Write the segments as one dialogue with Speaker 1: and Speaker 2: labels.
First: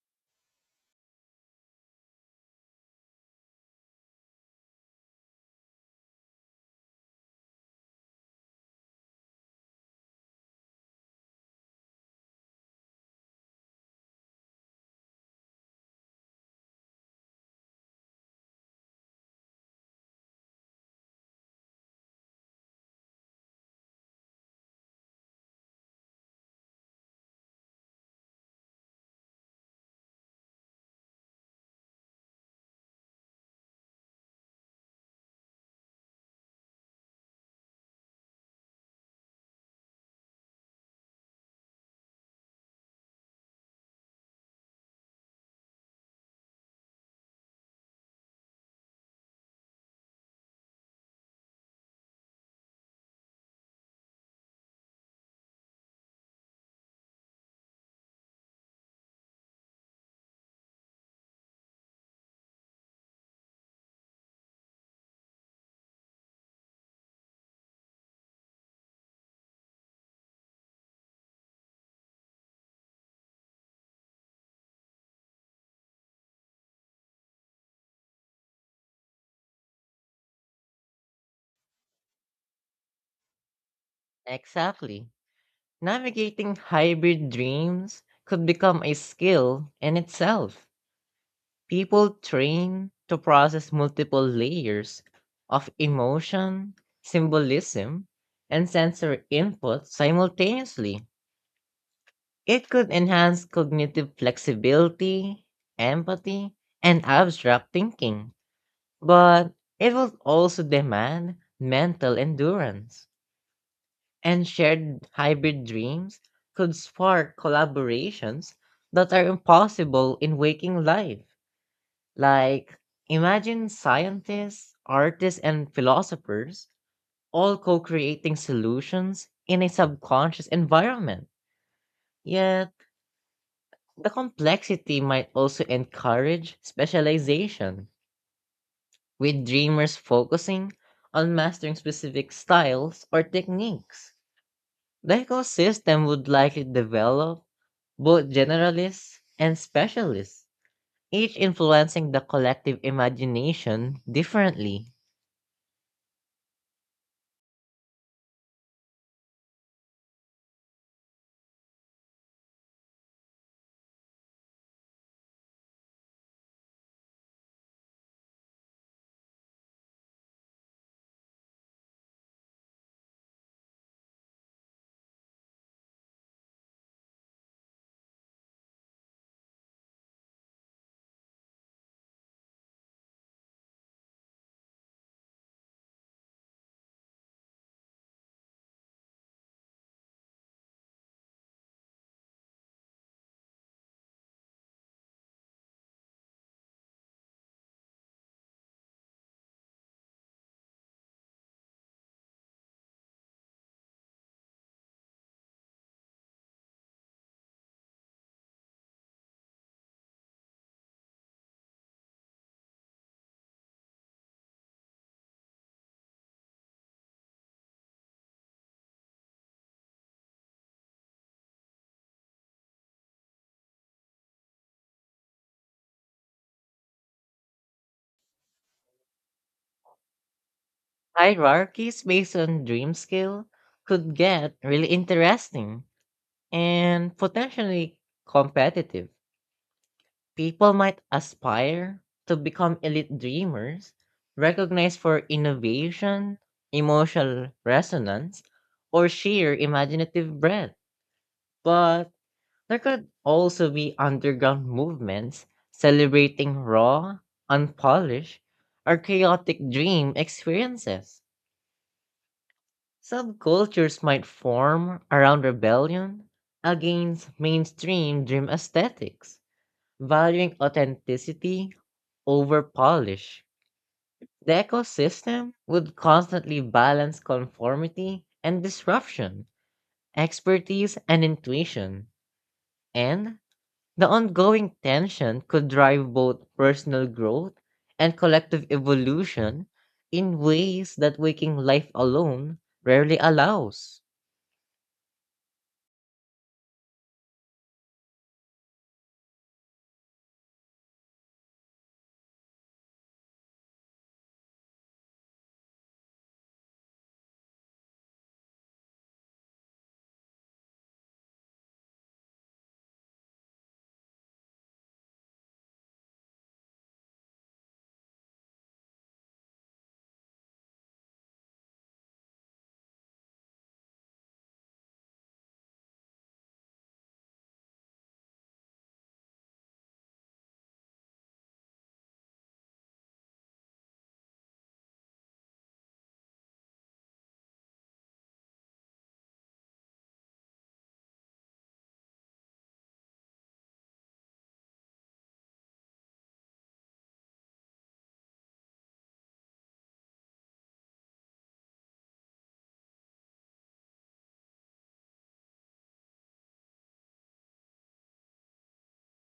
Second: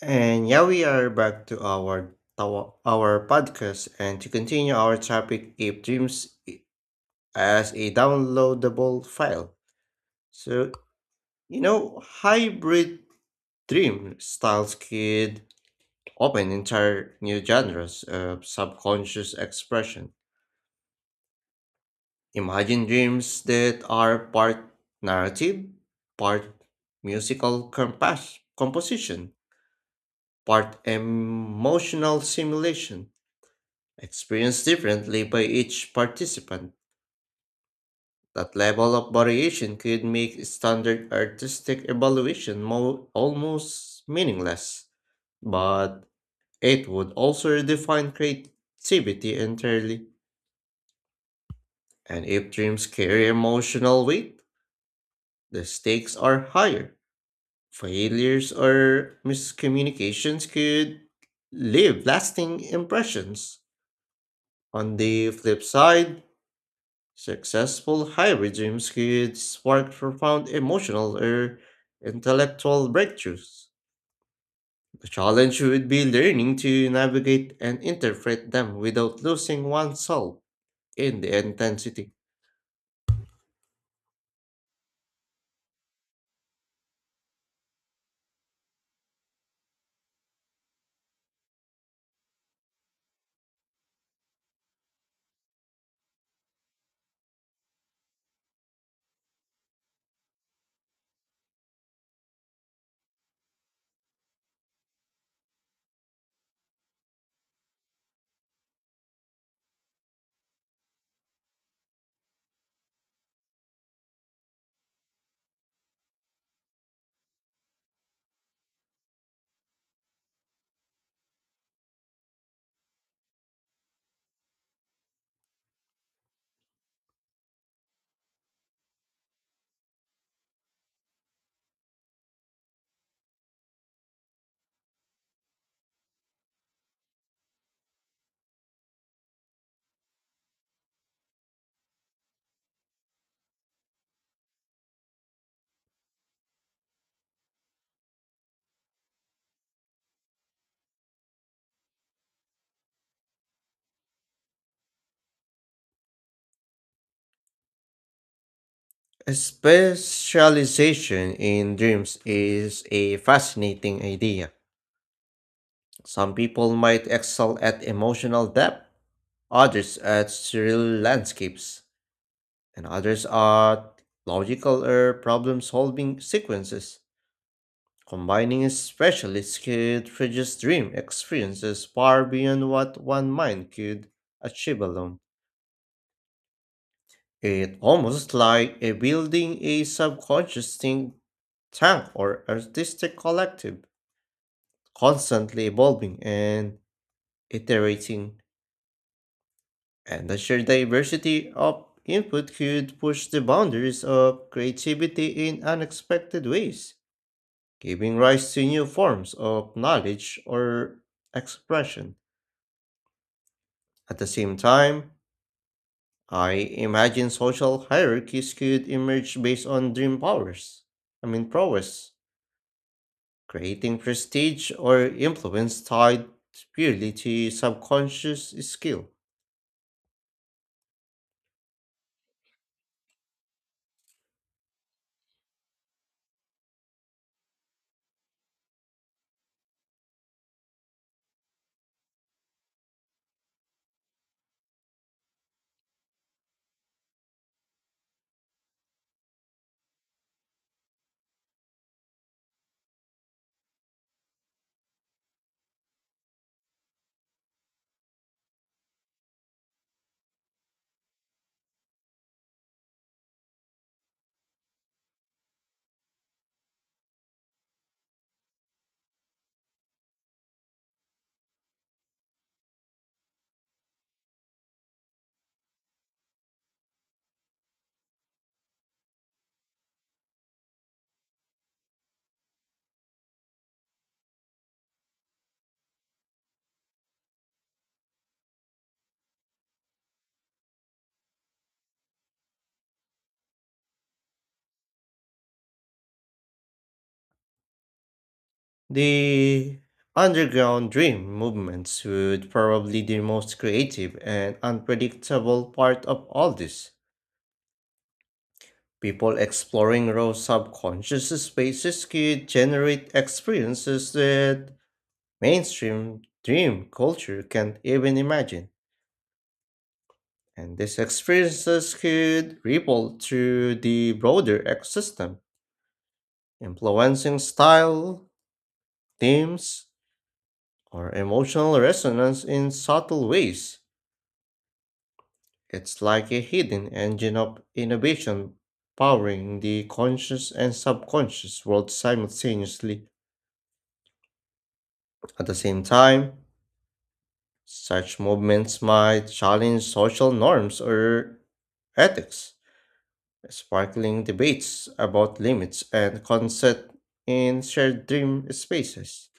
Speaker 1: And yeah, we are back to our our podcast and to continue our topic if dreams as a downloadable file. So, hybrid dream styles could open entire new genres of subconscious expression. Imagine dreams that are part narrative, part musical composition, part emotional simulation experienced differently by each participant. That level of variation could make standard artistic evaluation almost meaningless, but it would also redefine creativity entirely. And if dreams carry emotional weight, the stakes are higher. Failures or miscommunications could leave lasting impressions. On the flip side, successful high regime could spark profound emotional or intellectual breakthroughs. The challenge would be learning to navigate and interpret them without losing oneself in the intensity.
Speaker 2: Exactly. Navigating hybrid dreams could become a skill in itself. People train to process multiple layers of emotion, symbolism, and sensory input simultaneously. It could enhance cognitive flexibility, empathy, and abstract thinking, but it will also demand mental endurance. And shared hybrid dreams could spark collaborations that are impossible in waking life. Like, imagine scientists, artists, and philosophers all co creating solutions in a subconscious environment. Yet, the complexity might also encourage specialization, with dreamers focusing on mastering specific styles or techniques. The ecosystem would likely develop both generalists and specialists, each influencing the collective imagination differently.
Speaker 1: Specialization in dreams is a fascinating idea. Some people might excel at emotional depth, others at surreal landscapes, and others at logical or problem solving sequences. Combining specialists could produce dream experiences far beyond what one mind could achieve alone. It almost like a building a subconscious think tank or artistic collective, constantly evolving and iterating. And the sheer diversity of input could push the boundaries of creativity in unexpected ways, giving rise to new forms of knowledge or expression. At the same time, I imagine social hierarchies could emerge based on dream powers. I mean, prowess, creating prestige or influence tied purely to subconscious skill.
Speaker 2: Hierarchies based on dream scale could get really interesting and potentially competitive. People might aspire to become elite dreamers, recognized for innovation, emotional resonance, or sheer imaginative breadth. But there could also be underground movements celebrating raw, unpolished, or chaotic dream experiences. Subcultures might form around rebellion against mainstream dream aesthetics, valuing authenticity over polish. The ecosystem would constantly balance conformity and disruption, expertise and intuition, and the ongoing tension could drive both personal growth and collective evolution in ways that waking life alone rarely allows.
Speaker 1: The underground dream movements would probably the most creative and unpredictable part of all this. People exploring raw subconscious spaces could generate experiences that mainstream dream culture can't even imagine. And these experiences could ripple through the broader ecosystem, influencing style, themes, or emotional resonance in subtle ways. It's like a hidden engine of innovation powering the conscious and subconscious world simultaneously. At the same time, such movements might challenge social norms or ethics sparkling debates about limits and consent in shared dream spaces.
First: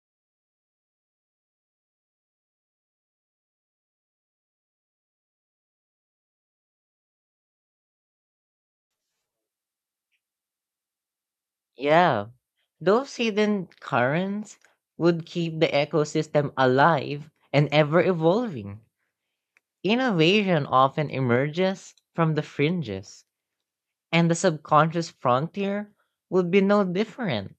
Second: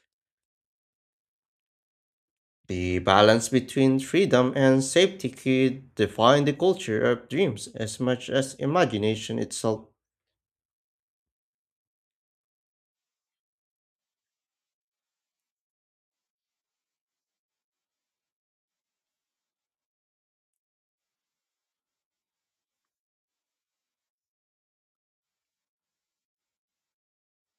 Speaker 1: The balance between freedom and safety could define the culture of dreams as much as imagination itself.
Speaker 2: Yeah, those hidden currents would keep the ecosystem alive and ever evolving. Innovation often emerges from the fringes, and the subconscious frontier would be no different.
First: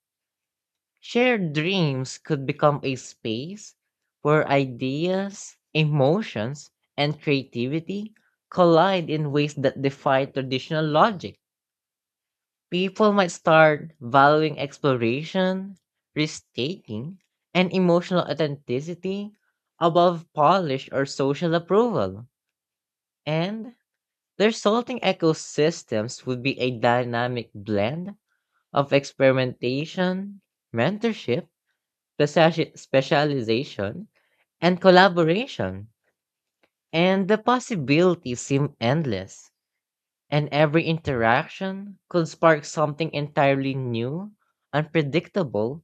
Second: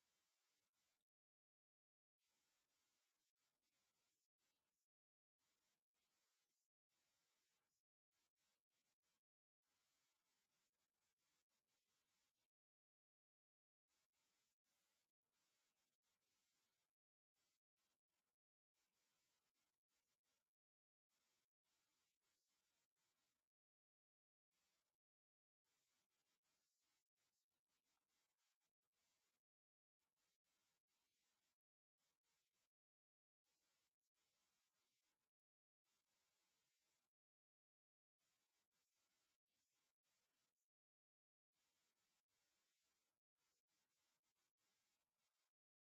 Speaker 2: Shared dreams could become a space where ideas, emotions, and creativity collide in ways that defy traditional logic. People might start valuing exploration, risk taking, and emotional authenticity above polish or social approval. And the resulting ecosystems would be a dynamic blend of experimentation, mentorship, specialization, and collaboration. And the possibilities seem endless, and every interaction could spark something entirely new, unpredictable,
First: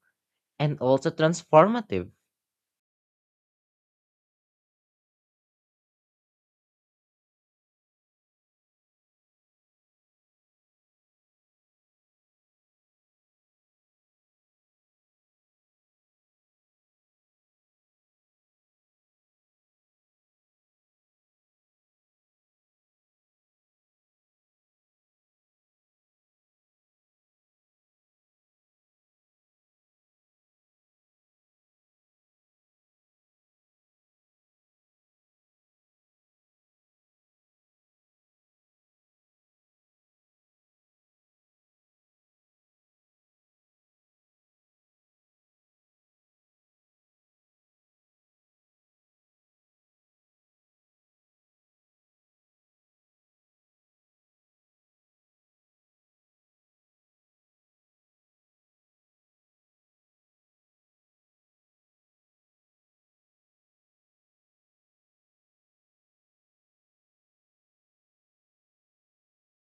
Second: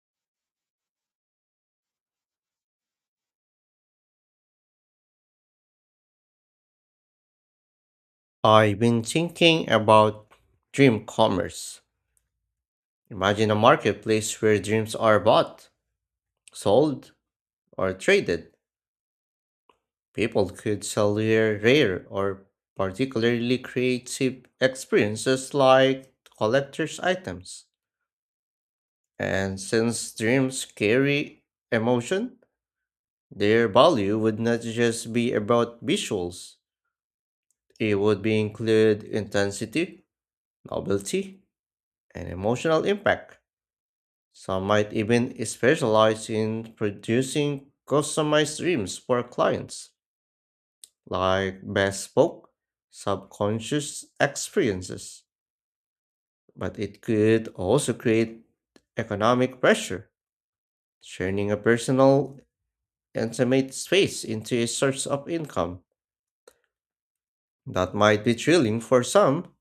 Speaker 2: and also transformative.
Speaker 1: I've been thinking about dream commerce. Imagine a marketplace where dreams are bought, sold, or traded. People could sell their rare or particularly creative experiences like collector's items. And since dreams carry emotion, their value would not just be about visuals, it would be include intensity, novelty, and emotional impact. Some might even specialize in producing customized dreams for clients, like bespoke subconscious experiences. But it could also create economic pressure, turning a personal and space into a source of income. That might be thrilling for some,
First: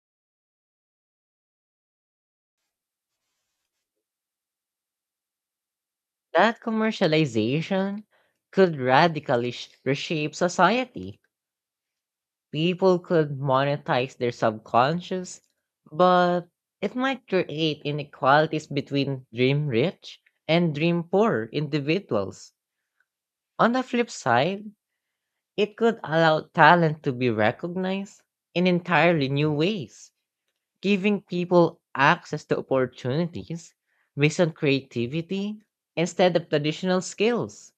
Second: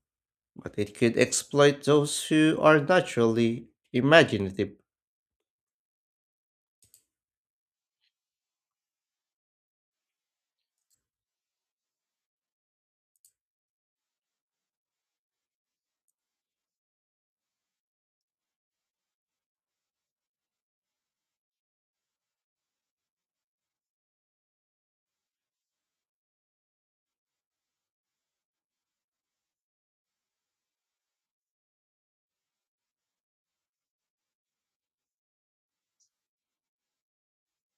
Speaker 1: but it could exploit those who are naturally imaginative,
Speaker 2: That commercialization could radically reshape society. People could monetize their subconscious, but it might create inequalities between dream rich and dream poor individuals. On the flip side, it could allow talent to be recognized in entirely new ways, giving people access to opportunities based on creativity instead of traditional skills.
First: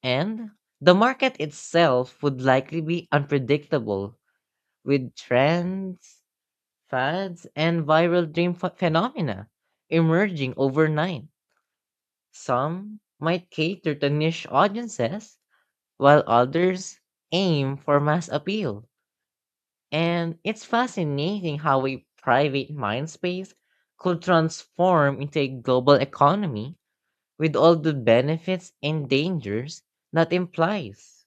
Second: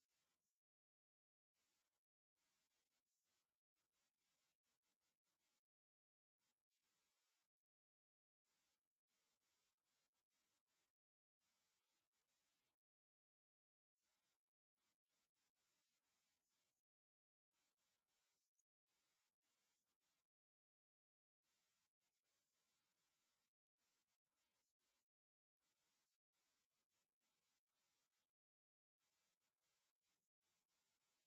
Speaker 2: And the market itself would likely be unpredictable with trends, fads, and viral dream phenomena emerging overnight. Some might cater to niche audiences while others aim for mass appeal. And it's fascinating how a private mind space could transform into a global economy with all the benefits and dangers that implies.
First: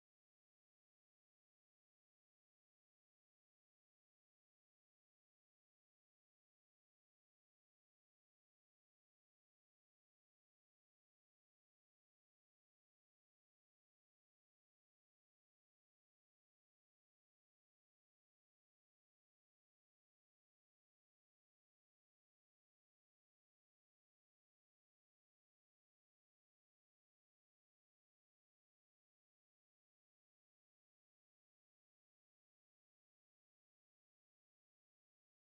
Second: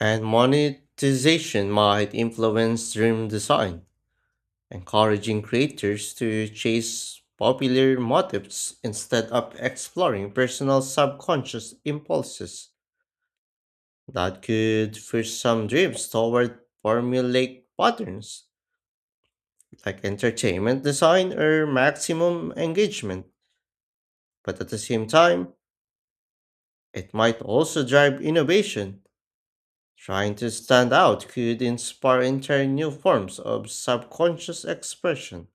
Speaker 1: and monetization might influence dream design, encouraging creators to chase popular motifs instead of exploring personal subconscious impulses. That could push some dreams toward formulaic patterns like entertainment design or maximum engagement, but at the same time, it might also drive innovation. Trying to stand out could inspire entire new forms of subconscious expression.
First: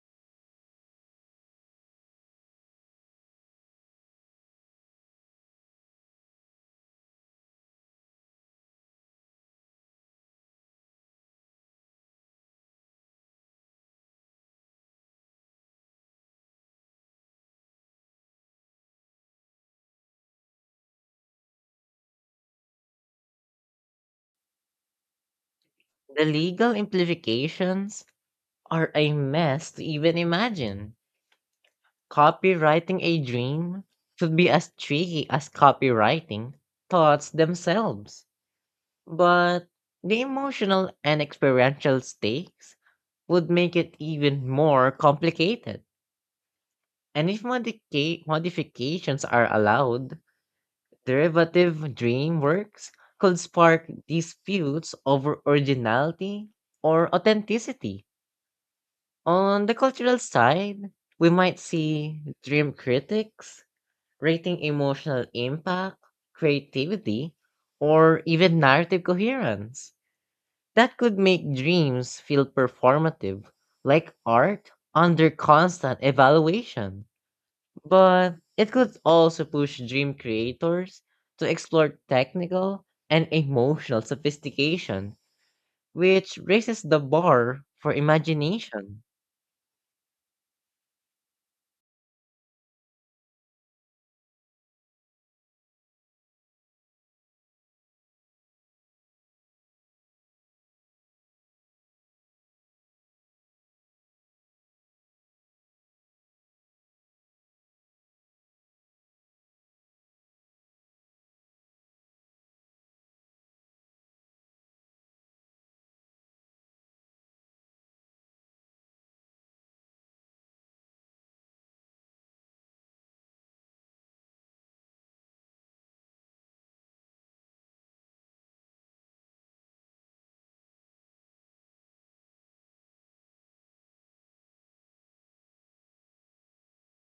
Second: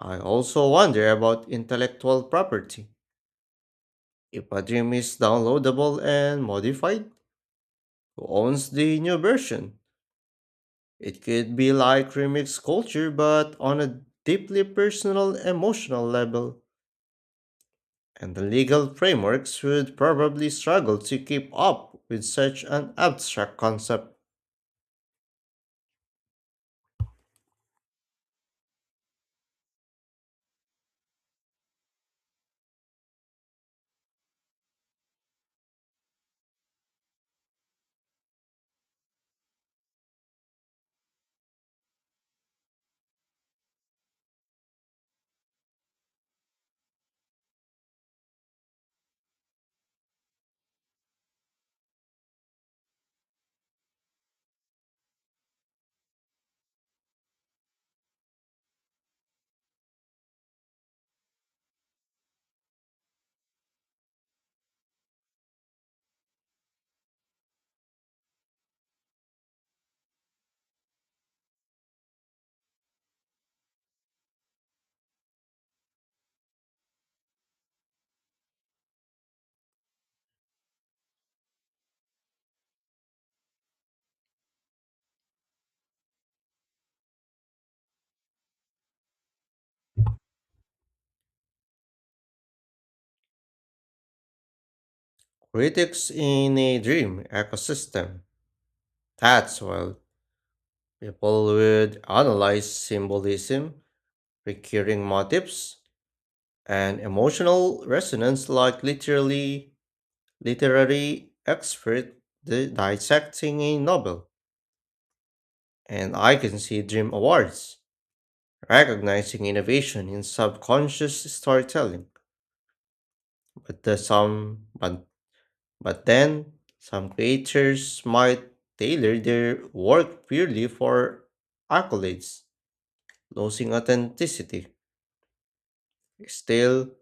Speaker 1: I also wonder about intellectual property. If a dream is downloadable and modified, who owns the new version? It could be like remix culture, but on a deeply personal, emotional level. And the legal frameworks would probably struggle to keep up with such an abstract concept.
Speaker 2: The legal implications are a mess to even imagine. Copywriting a dream should be as tricky as copywriting thoughts themselves. But the emotional and experiential stakes would make it even more complicated. And if modifications are allowed, derivative dream works could spark disputes over originality or authenticity. On the cultural side, we might see dream critics rating emotional impact, creativity, or even narrative coherence. That could make dreams feel performative, like art under constant evaluation. But it could also push dream creators to explore technical and emotional sophistication, which raises the bar for imagination.
Speaker 1: Critics in a dream ecosystem. That's well, people would analyze symbolism, recurring motifs, and emotional resonance like literally literary expert dissecting a novel. And I can see Dream Awards recognizing innovation in subconscious storytelling. But the some but But then, some creators might tailor their work purely for accolades, losing authenticity. Still,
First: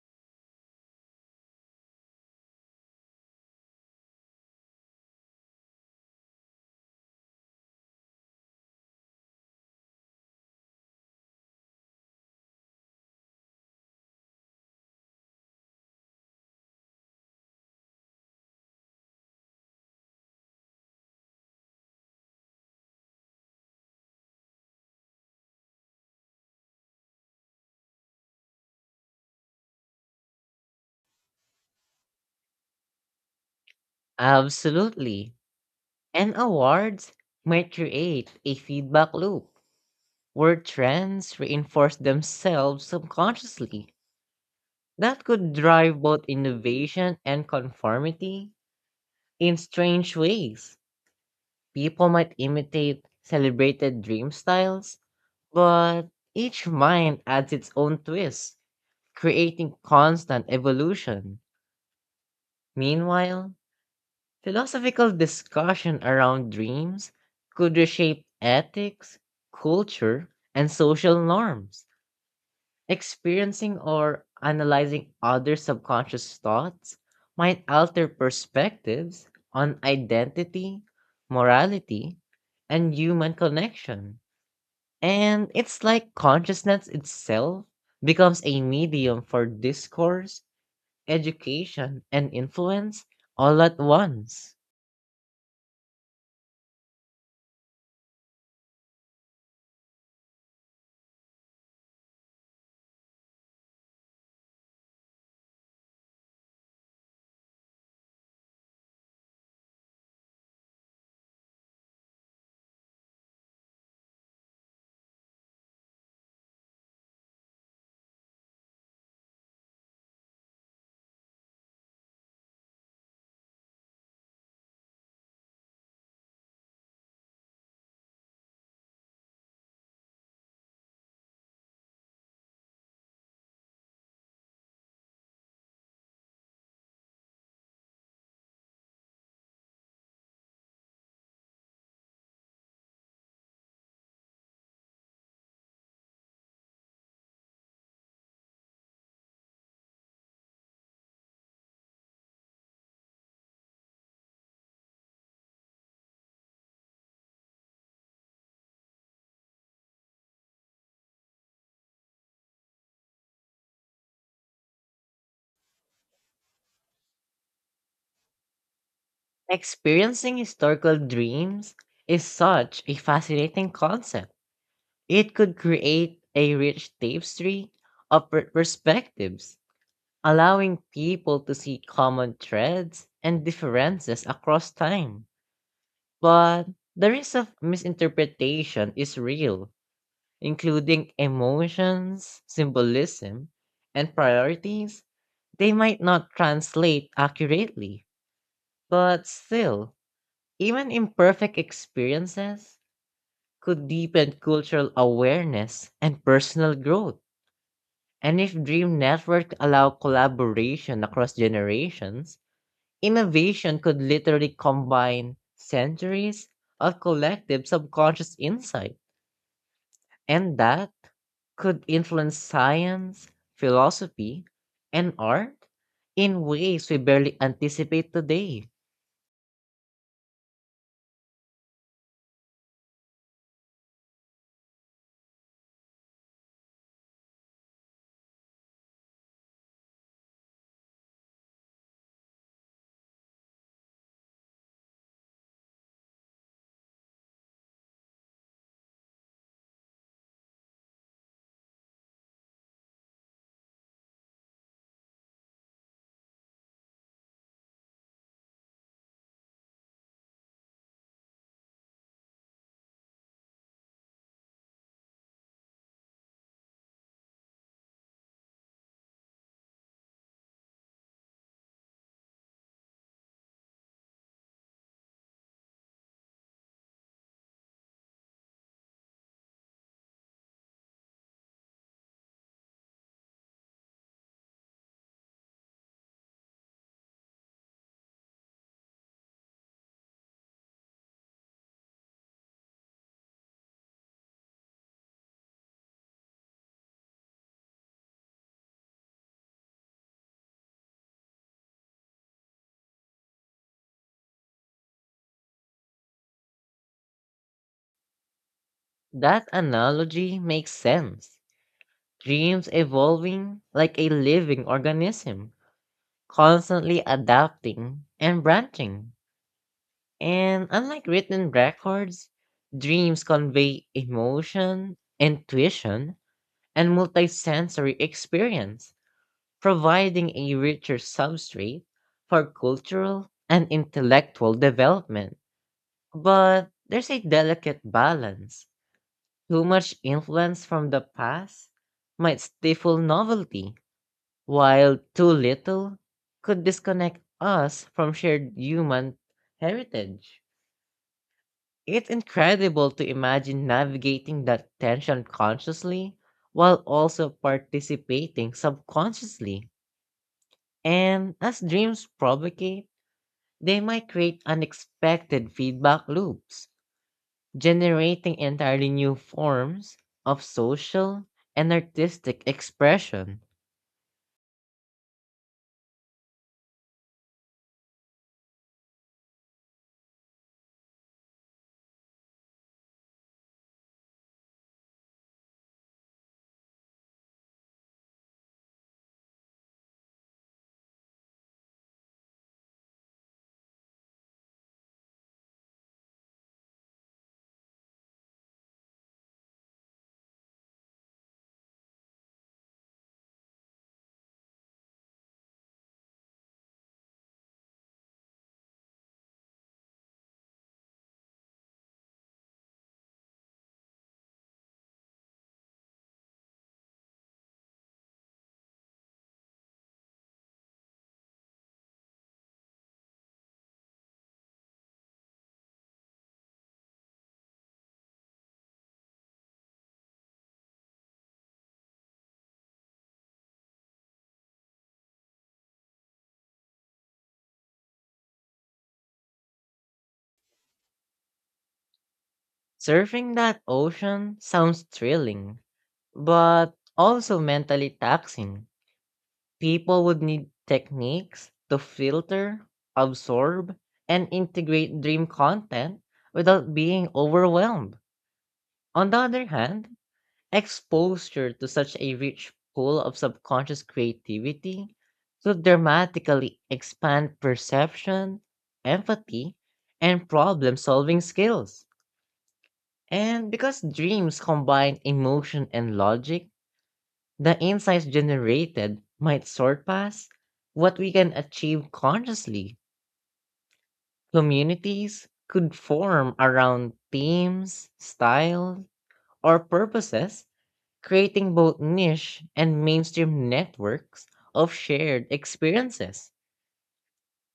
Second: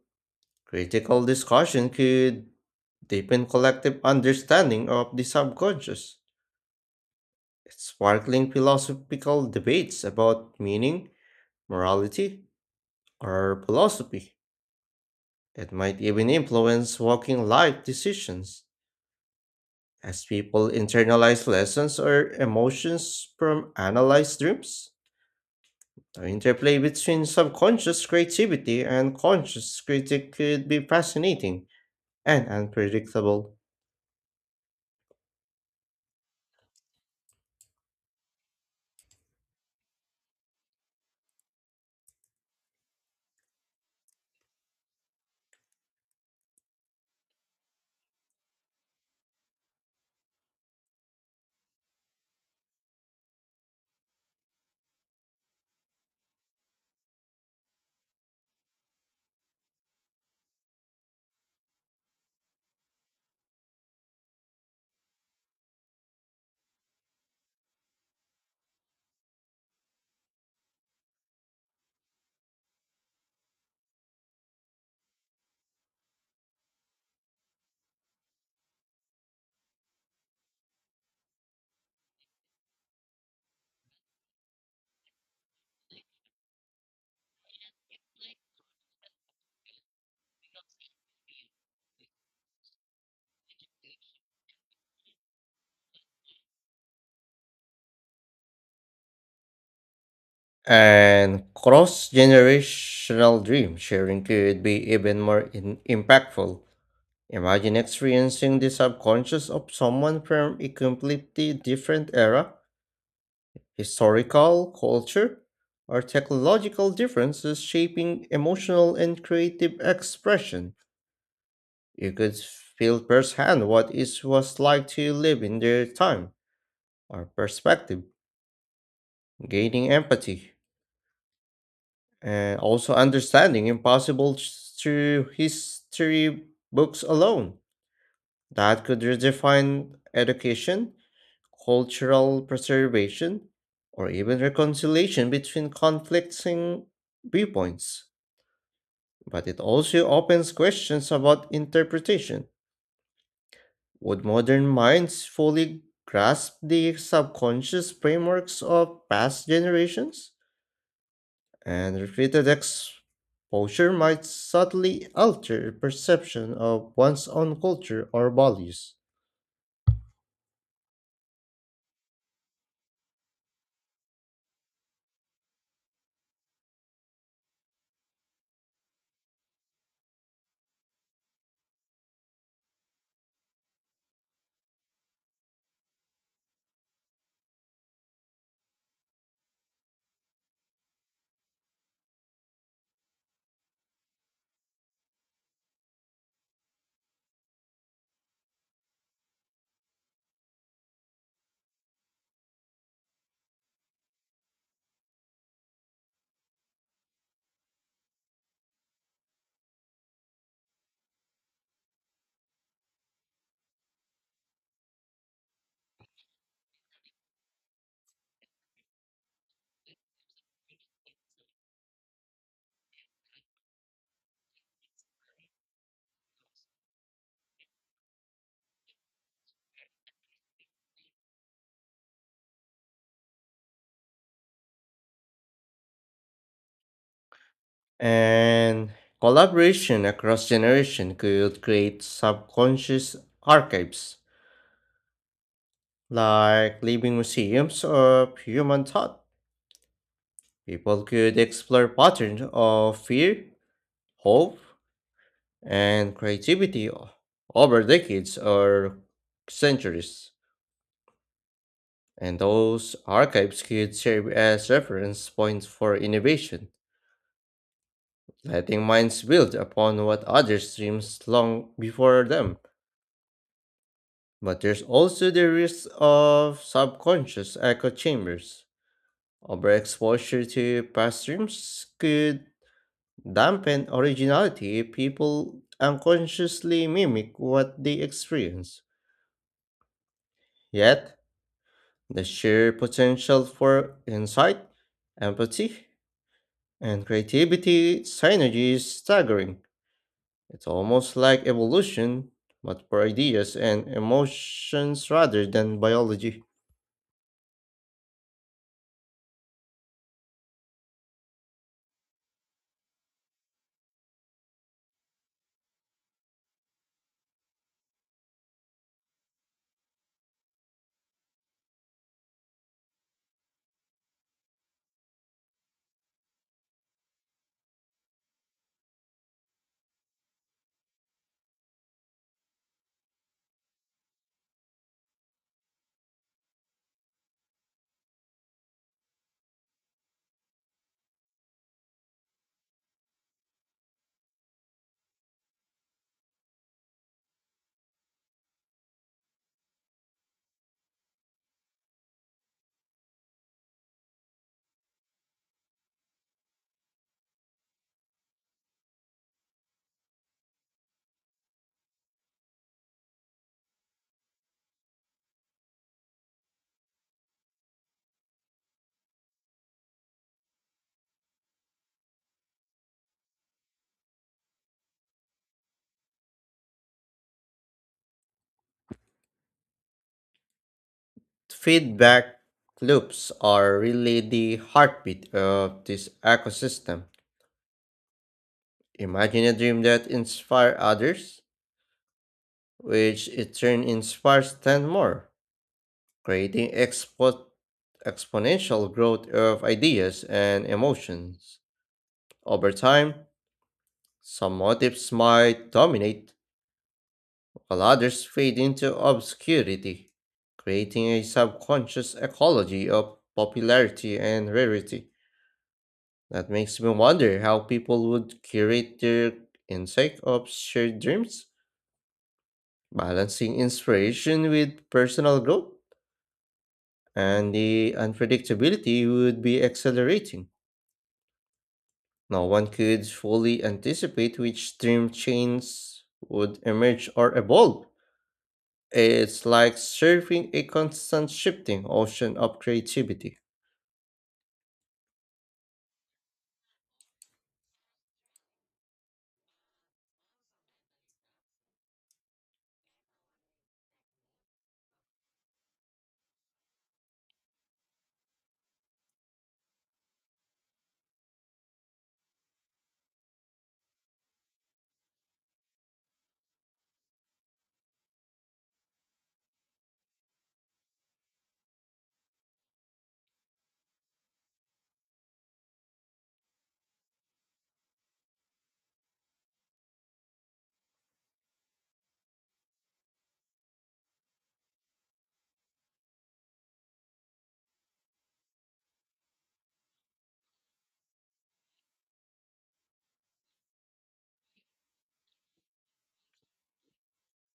Speaker 1: critical discussion could deepen collective understanding of the subconscious, sparkling philosophical debates about meaning, morality, or philosophy. It might even influence walking life decisions, as people internalize lessons or emotions from analyzed dreams. The interplay between subconscious creativity and conscious critique could be fascinating and unpredictable.
Speaker 2: Absolutely. And awards might create a feedback loop where trends reinforce themselves subconsciously. That could drive both innovation and conformity in strange ways. People might imitate celebrated dream styles, but each mind adds its own twist, creating constant evolution. Meanwhile, philosophical discussion around dreams could reshape ethics, culture, and social norms. Experiencing or analyzing other subconscious thoughts might alter perspectives on identity, morality, and human connection. And it's like consciousness itself becomes a medium for discourse, education, and influence all at once.
Speaker 1: And cross generational dream sharing could be even more impactful. Imagine experiencing the subconscious of someone from a completely different era, historical, culture, or technological differences shaping emotional and creative expression. You could feel firsthand what it was like to live in their time or perspective, gaining empathy and also understanding impossible through history books alone. That could redefine education, cultural preservation, or even reconciliation between conflicting viewpoints. But it also opens questions about interpretation. Would modern minds fully grasp the subconscious frameworks of past generations? And repeated exposure might subtly alter perception of one's own culture or values.
Speaker 2: Experiencing historical dreams is such a fascinating concept. It could create a rich tapestry of perspectives, allowing people to see common threads and differences across time. But the risk of misinterpretation is real, including emotions, symbolism, and priorities. They might not translate accurately, but still, even imperfect experiences could deepen cultural awareness and personal growth. And if dream networks allow collaboration across generations, innovation could literally combine centuries of collective subconscious insight. And that could influence science, philosophy, and art in ways we barely anticipate today.
Speaker 1: And collaboration across generation could create subconscious archives, like living museums of human thought. People could explore patterns of fear, hope, and creativity over decades or centuries. And those archives could serve as reference points for innovation, letting minds build upon what others dreamed long before them. But there's also the risk of subconscious echo chambers. Overexposure to past dreams could dampen originality if people unconsciously mimic what they experience. Yet, the sheer potential for insight, empathy, and creativity synergy is staggering. It's almost like evolution, but for ideas and emotions rather than biology.
Speaker 2: That analogy makes sense. Dreams evolving like a living organism, constantly adapting and branching. And unlike written records, dreams convey emotion, intuition, and multisensory experience, providing a richer substrate for cultural and intellectual development. But there's a delicate balance. Too much influence from the past might stifle novelty, while too little could disconnect us from shared human heritage. It's incredible to imagine navigating that tension consciously while also participating subconsciously. And as dreams provocate, they might create unexpected feedback loops, generating entirely new forms of social and artistic expression.
Speaker 1: Feedback loops are really the heartbeat of this ecosystem. Imagine a dream that inspires others, which in turn inspires 10 more, creating exponential growth of ideas and emotions. Over time, some motifs might dominate while others fade into obscurity, creating a subconscious ecology of popularity and rarity. That makes me wonder how people would curate their intake of shared dreams, balancing inspiration with personal growth, and the unpredictability would be accelerating. No one could fully anticipate which stream chains would emerge or evolve. It's like surfing a constant shifting ocean of
Speaker 2: Surfing
Speaker 1: creativity.
Speaker 2: that ocean sounds thrilling, but also mentally taxing. People would need techniques to filter, absorb, and integrate dream content without being overwhelmed. On the other hand, exposure to such a rich pool of subconscious creativity could dramatically expand perception, empathy, and problem solving skills. And because dreams combine emotion and logic, the insights generated might surpass what we can achieve consciously. Communities could form around themes, styles, or purposes, creating both niche and mainstream networks of shared experiences.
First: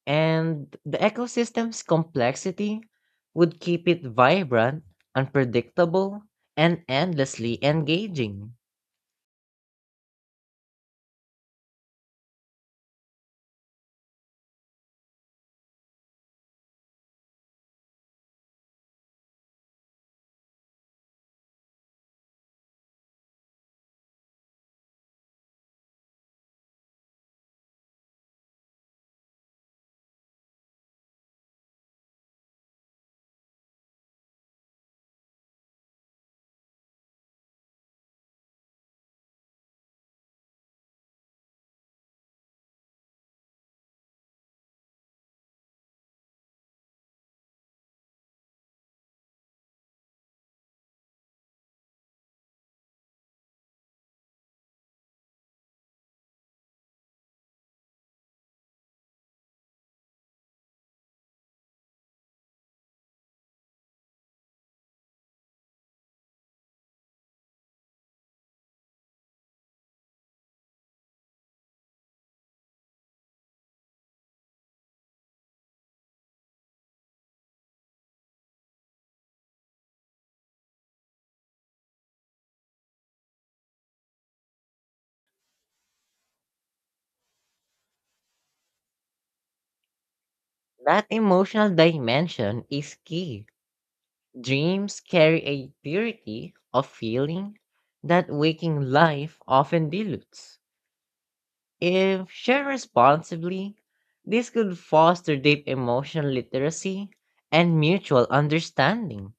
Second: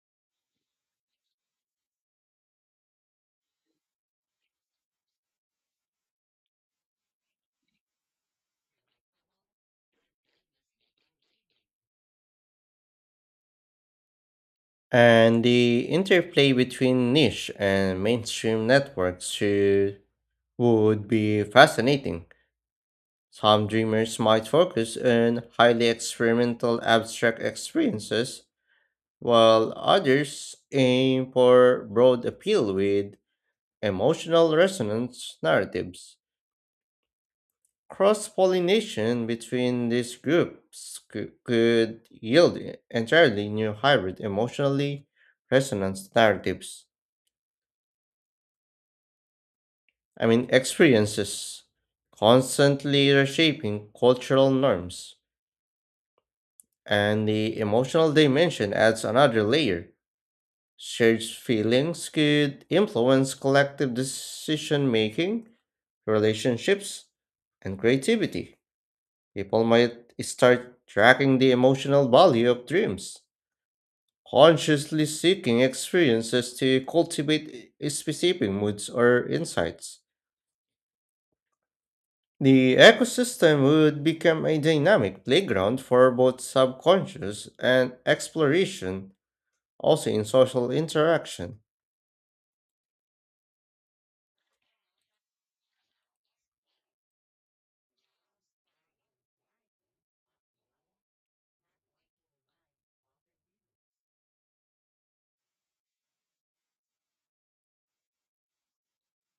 Speaker 2: And the ecosystem's complexity would keep it vibrant, unpredictable, and endlessly engaging.
Speaker 1: And the interplay between niche and mainstream networks would be fascinating. Some dreamers might focus on highly experimental abstract experiences, while others aim for broad appeal with emotional resonance narratives. Cross pollination between these groups could yield e, entirely new hybrid emotionally resonance narratives. I mean, experiences, constantly reshaping cultural norms. And the emotional dimension adds another layer. Shared feelings could influence collective decision making, relationships, and creativity. People might start tracking the emotional value of dreams, consciously seeking experiences to cultivate specific moods or insights. The ecosystem would become a dynamic playground for both subconscious and exploration, also in social
Speaker 2: That
Speaker 1: interaction.
Speaker 2: emotional dimension is key. Dreams carry a purity of feeling that waking life often dilutes. If shared responsibly, this could foster deep emotional literacy and mutual understanding.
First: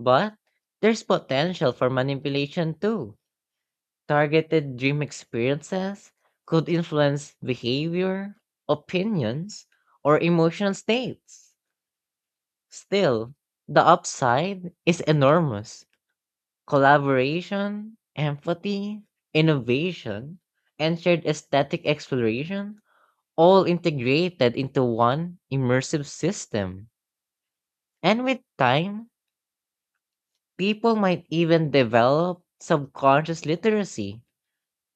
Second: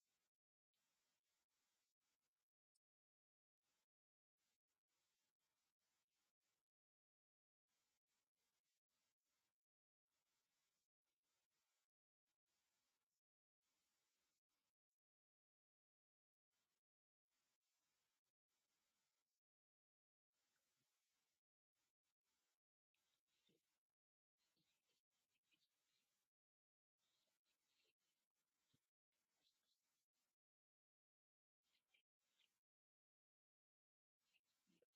Speaker 2: But there's potential for manipulation too. Targeted dream experiences could influence behavior, opinions, or emotional states. Still, the upside is enormous. Collaboration, empathy, innovation, and shared aesthetic exploration all integrated into one immersive system. And with time, people might even develop subconscious literacy,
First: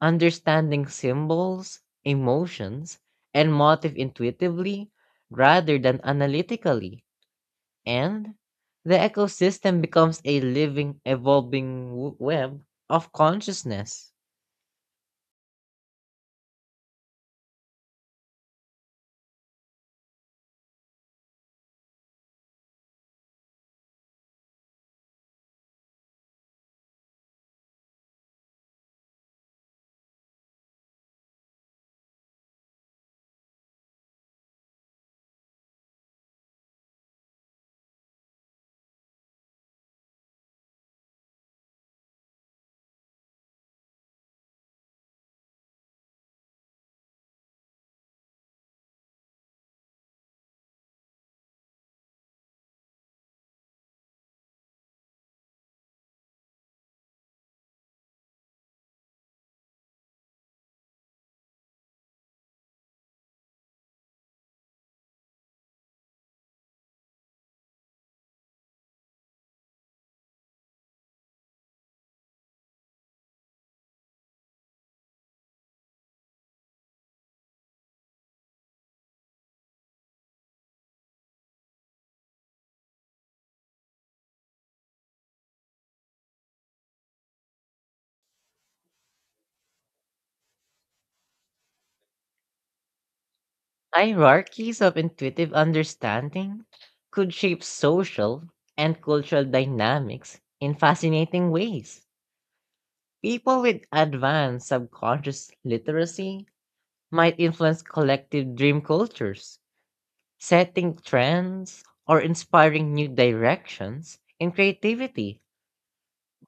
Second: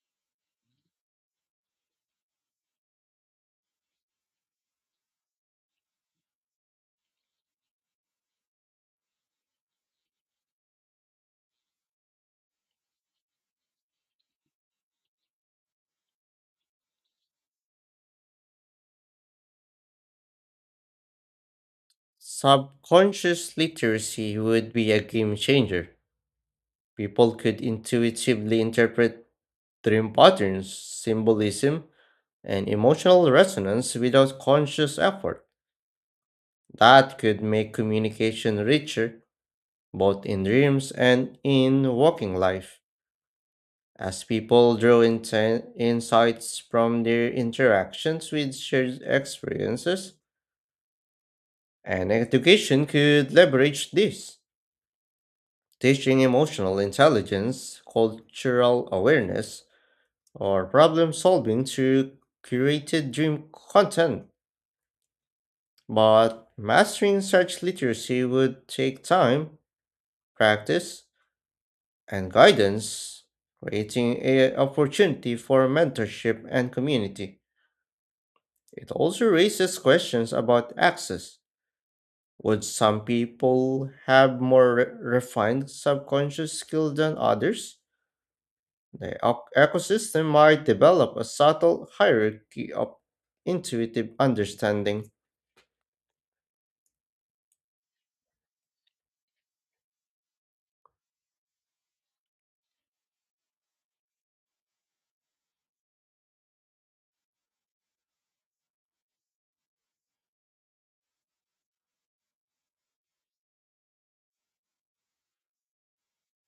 Speaker 2: understanding symbols, emotions, and motive intuitively rather than analytically. And the ecosystem becomes a living, evolving web of consciousness.
Speaker 1: Subconscious literacy would be a game changer. People could intuitively interpret dream patterns, symbolism, and emotional resonance without conscious effort. That could make communication richer, both in dreams and in waking life, as people draw insights from their interactions with shared experiences. And education could leverage this, teaching emotional intelligence, cultural awareness, or problem solving through curated dream content. But mastering such literacy would take time, practice, and guidance, creating a opportunity for mentorship and community. It also raises questions about access. Would some people have more refined subconscious skill than others? The ecosystem might develop a subtle hierarchy of intuitive
Speaker 2: Hierarchies of
Speaker 1: understanding,
Speaker 2: intuitive understanding could shape social and cultural dynamics in fascinating ways. People with advanced subconscious literacy might influence collective dream cultures, setting trends or inspiring new directions in creativity.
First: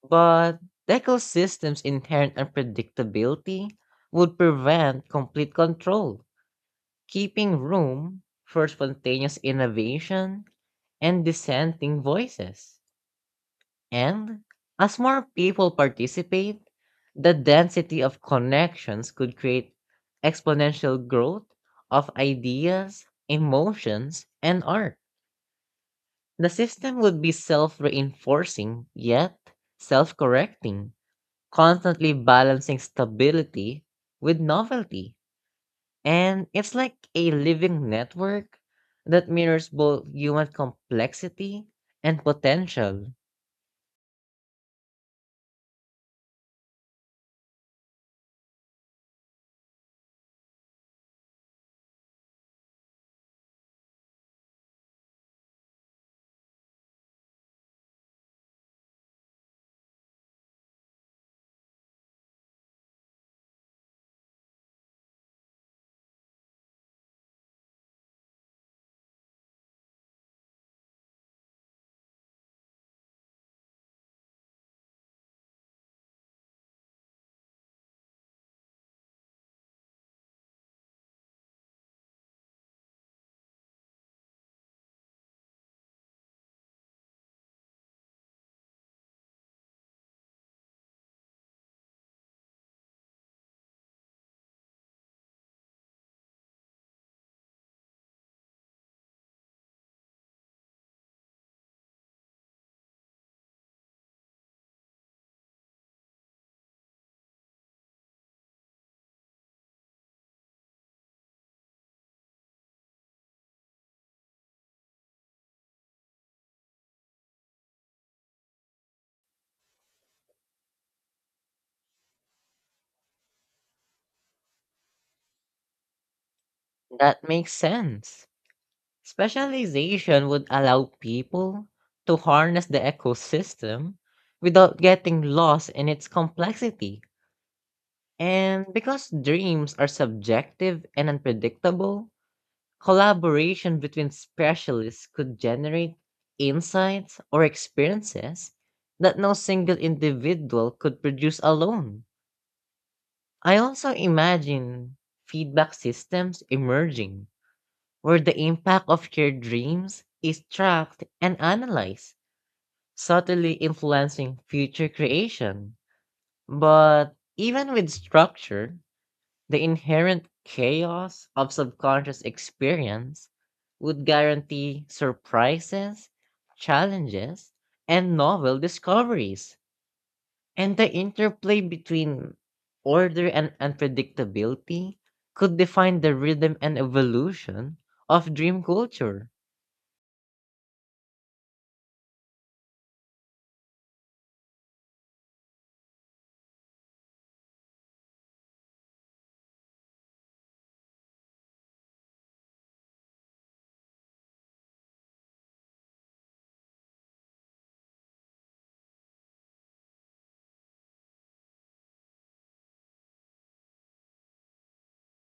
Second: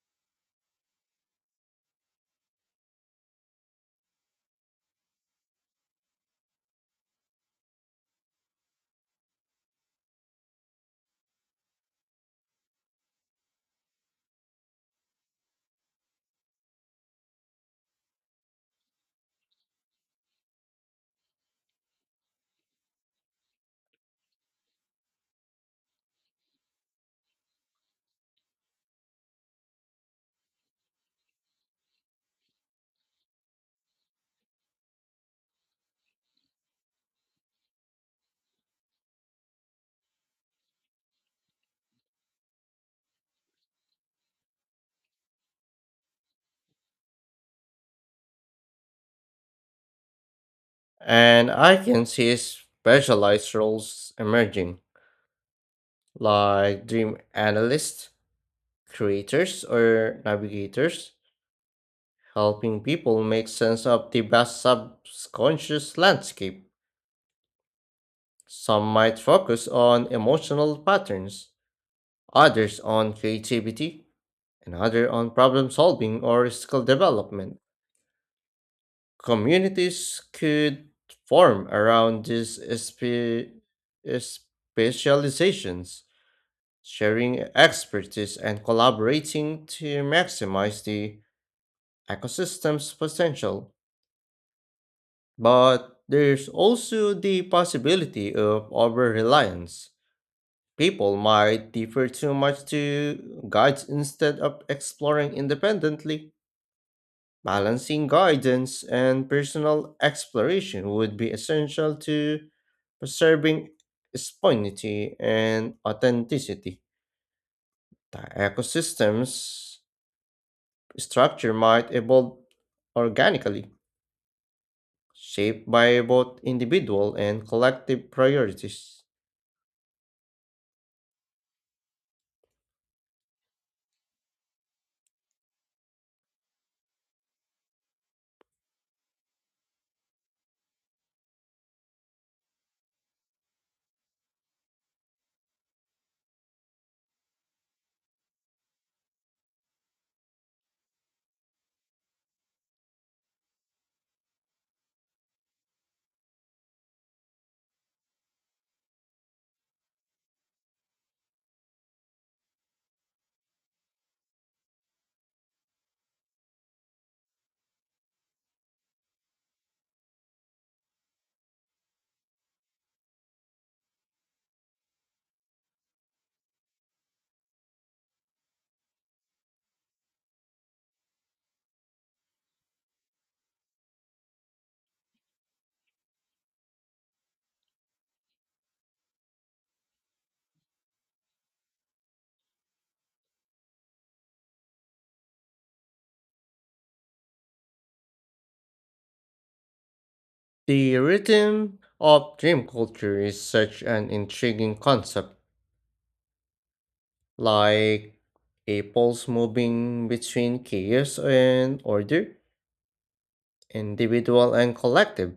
Speaker 2: But the ecosystem's inherent unpredictability would prevent complete control, keeping room for spontaneous innovation and dissenting voices. And as more people participate, the density of connections could create exponential growth of ideas, emotions, and art. The system would be self reinforcing, yet self correcting, constantly balancing stability with novelty. And it's like a living network that mirrors both human complexity and potential.
Speaker 1: and I can see specialized roles emerging like dream analysts, creators, or navigators, helping people make sense of the vast subconscious landscape. Some might focus on emotional patterns, others on creativity, and others on problem solving or skill development. Communities could form around these specializations, sharing expertise and collaborating to maximize the ecosystems potential, but there's also the possibility of over reliance. People might defer too much to guides instead of exploring independently. Balancing guidance and personal exploration would be essential to preserving spontaneity and authenticity. The ecosystem's structure might evolve organically shaped by both individual
Speaker 2: That
Speaker 1: and
Speaker 2: makes
Speaker 1: collective
Speaker 2: sense.
Speaker 1: priorities.
Speaker 2: Specialization would allow people to harness the ecosystem without getting lost in its complexity. And because dreams are subjective and unpredictable, collaboration between specialists could generate insights or experiences that no single individual could produce alone. I also imagine feedback systems emerging where the impact of your dreams is tracked and analyzed, subtly influencing future creation. But even with structure, the inherent chaos of subconscious experience would guarantee surprises, challenges, and novel discoveries. And the interplay between order and unpredictability could define the rhythm and evolution of dream culture.
Speaker 1: The rhythm of dream culture is such an intriguing concept, like a pulse moving between chaos and order, individual and collective,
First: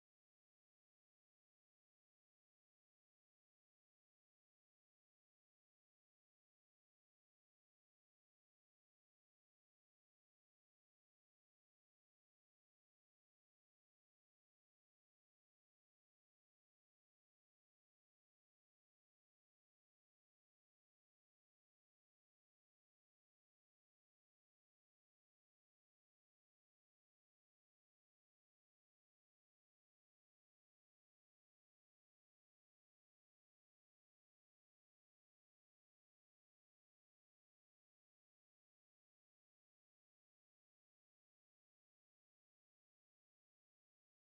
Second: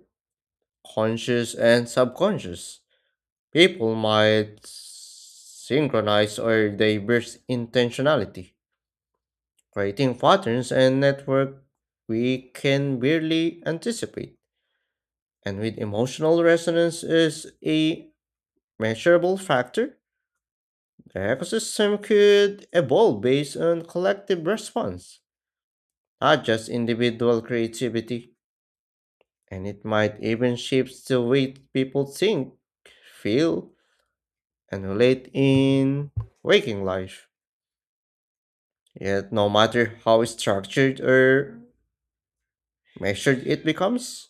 Speaker 1: conscious and subconscious. People might synchronize or diverse intentionality, creating patterns and network we can barely anticipate. And with emotional resonance is a measurable factor, the ecosystem could evolve based on collective response, not just individual creativity. And it might even shape the way people think, feel, and relate in waking life. Yet, no matter how structured or measured it becomes,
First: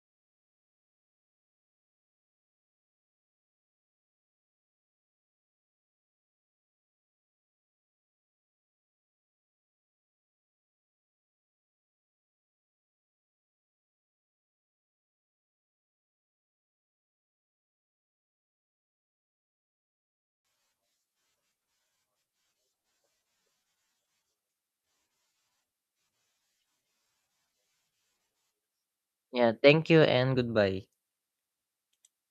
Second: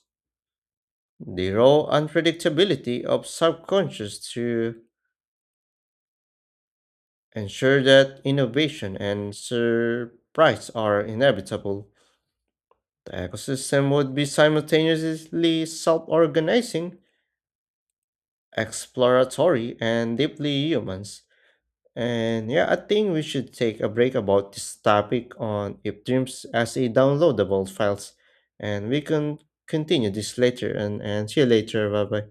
Speaker 1: the raw unpredictability of subconscious to ensure that innovation and surprise are inevitable. The ecosystem would be simultaneously self organizing, exploratory, and deeply humans. And yeah, I think we should take a break about this topic on if dreams as a downloadable files. And we can
Speaker 2: Yeah, thank you
Speaker 1: continue
Speaker 2: and
Speaker 1: this later
Speaker 2: goodbye.
Speaker 1: and see you later. Bye bye.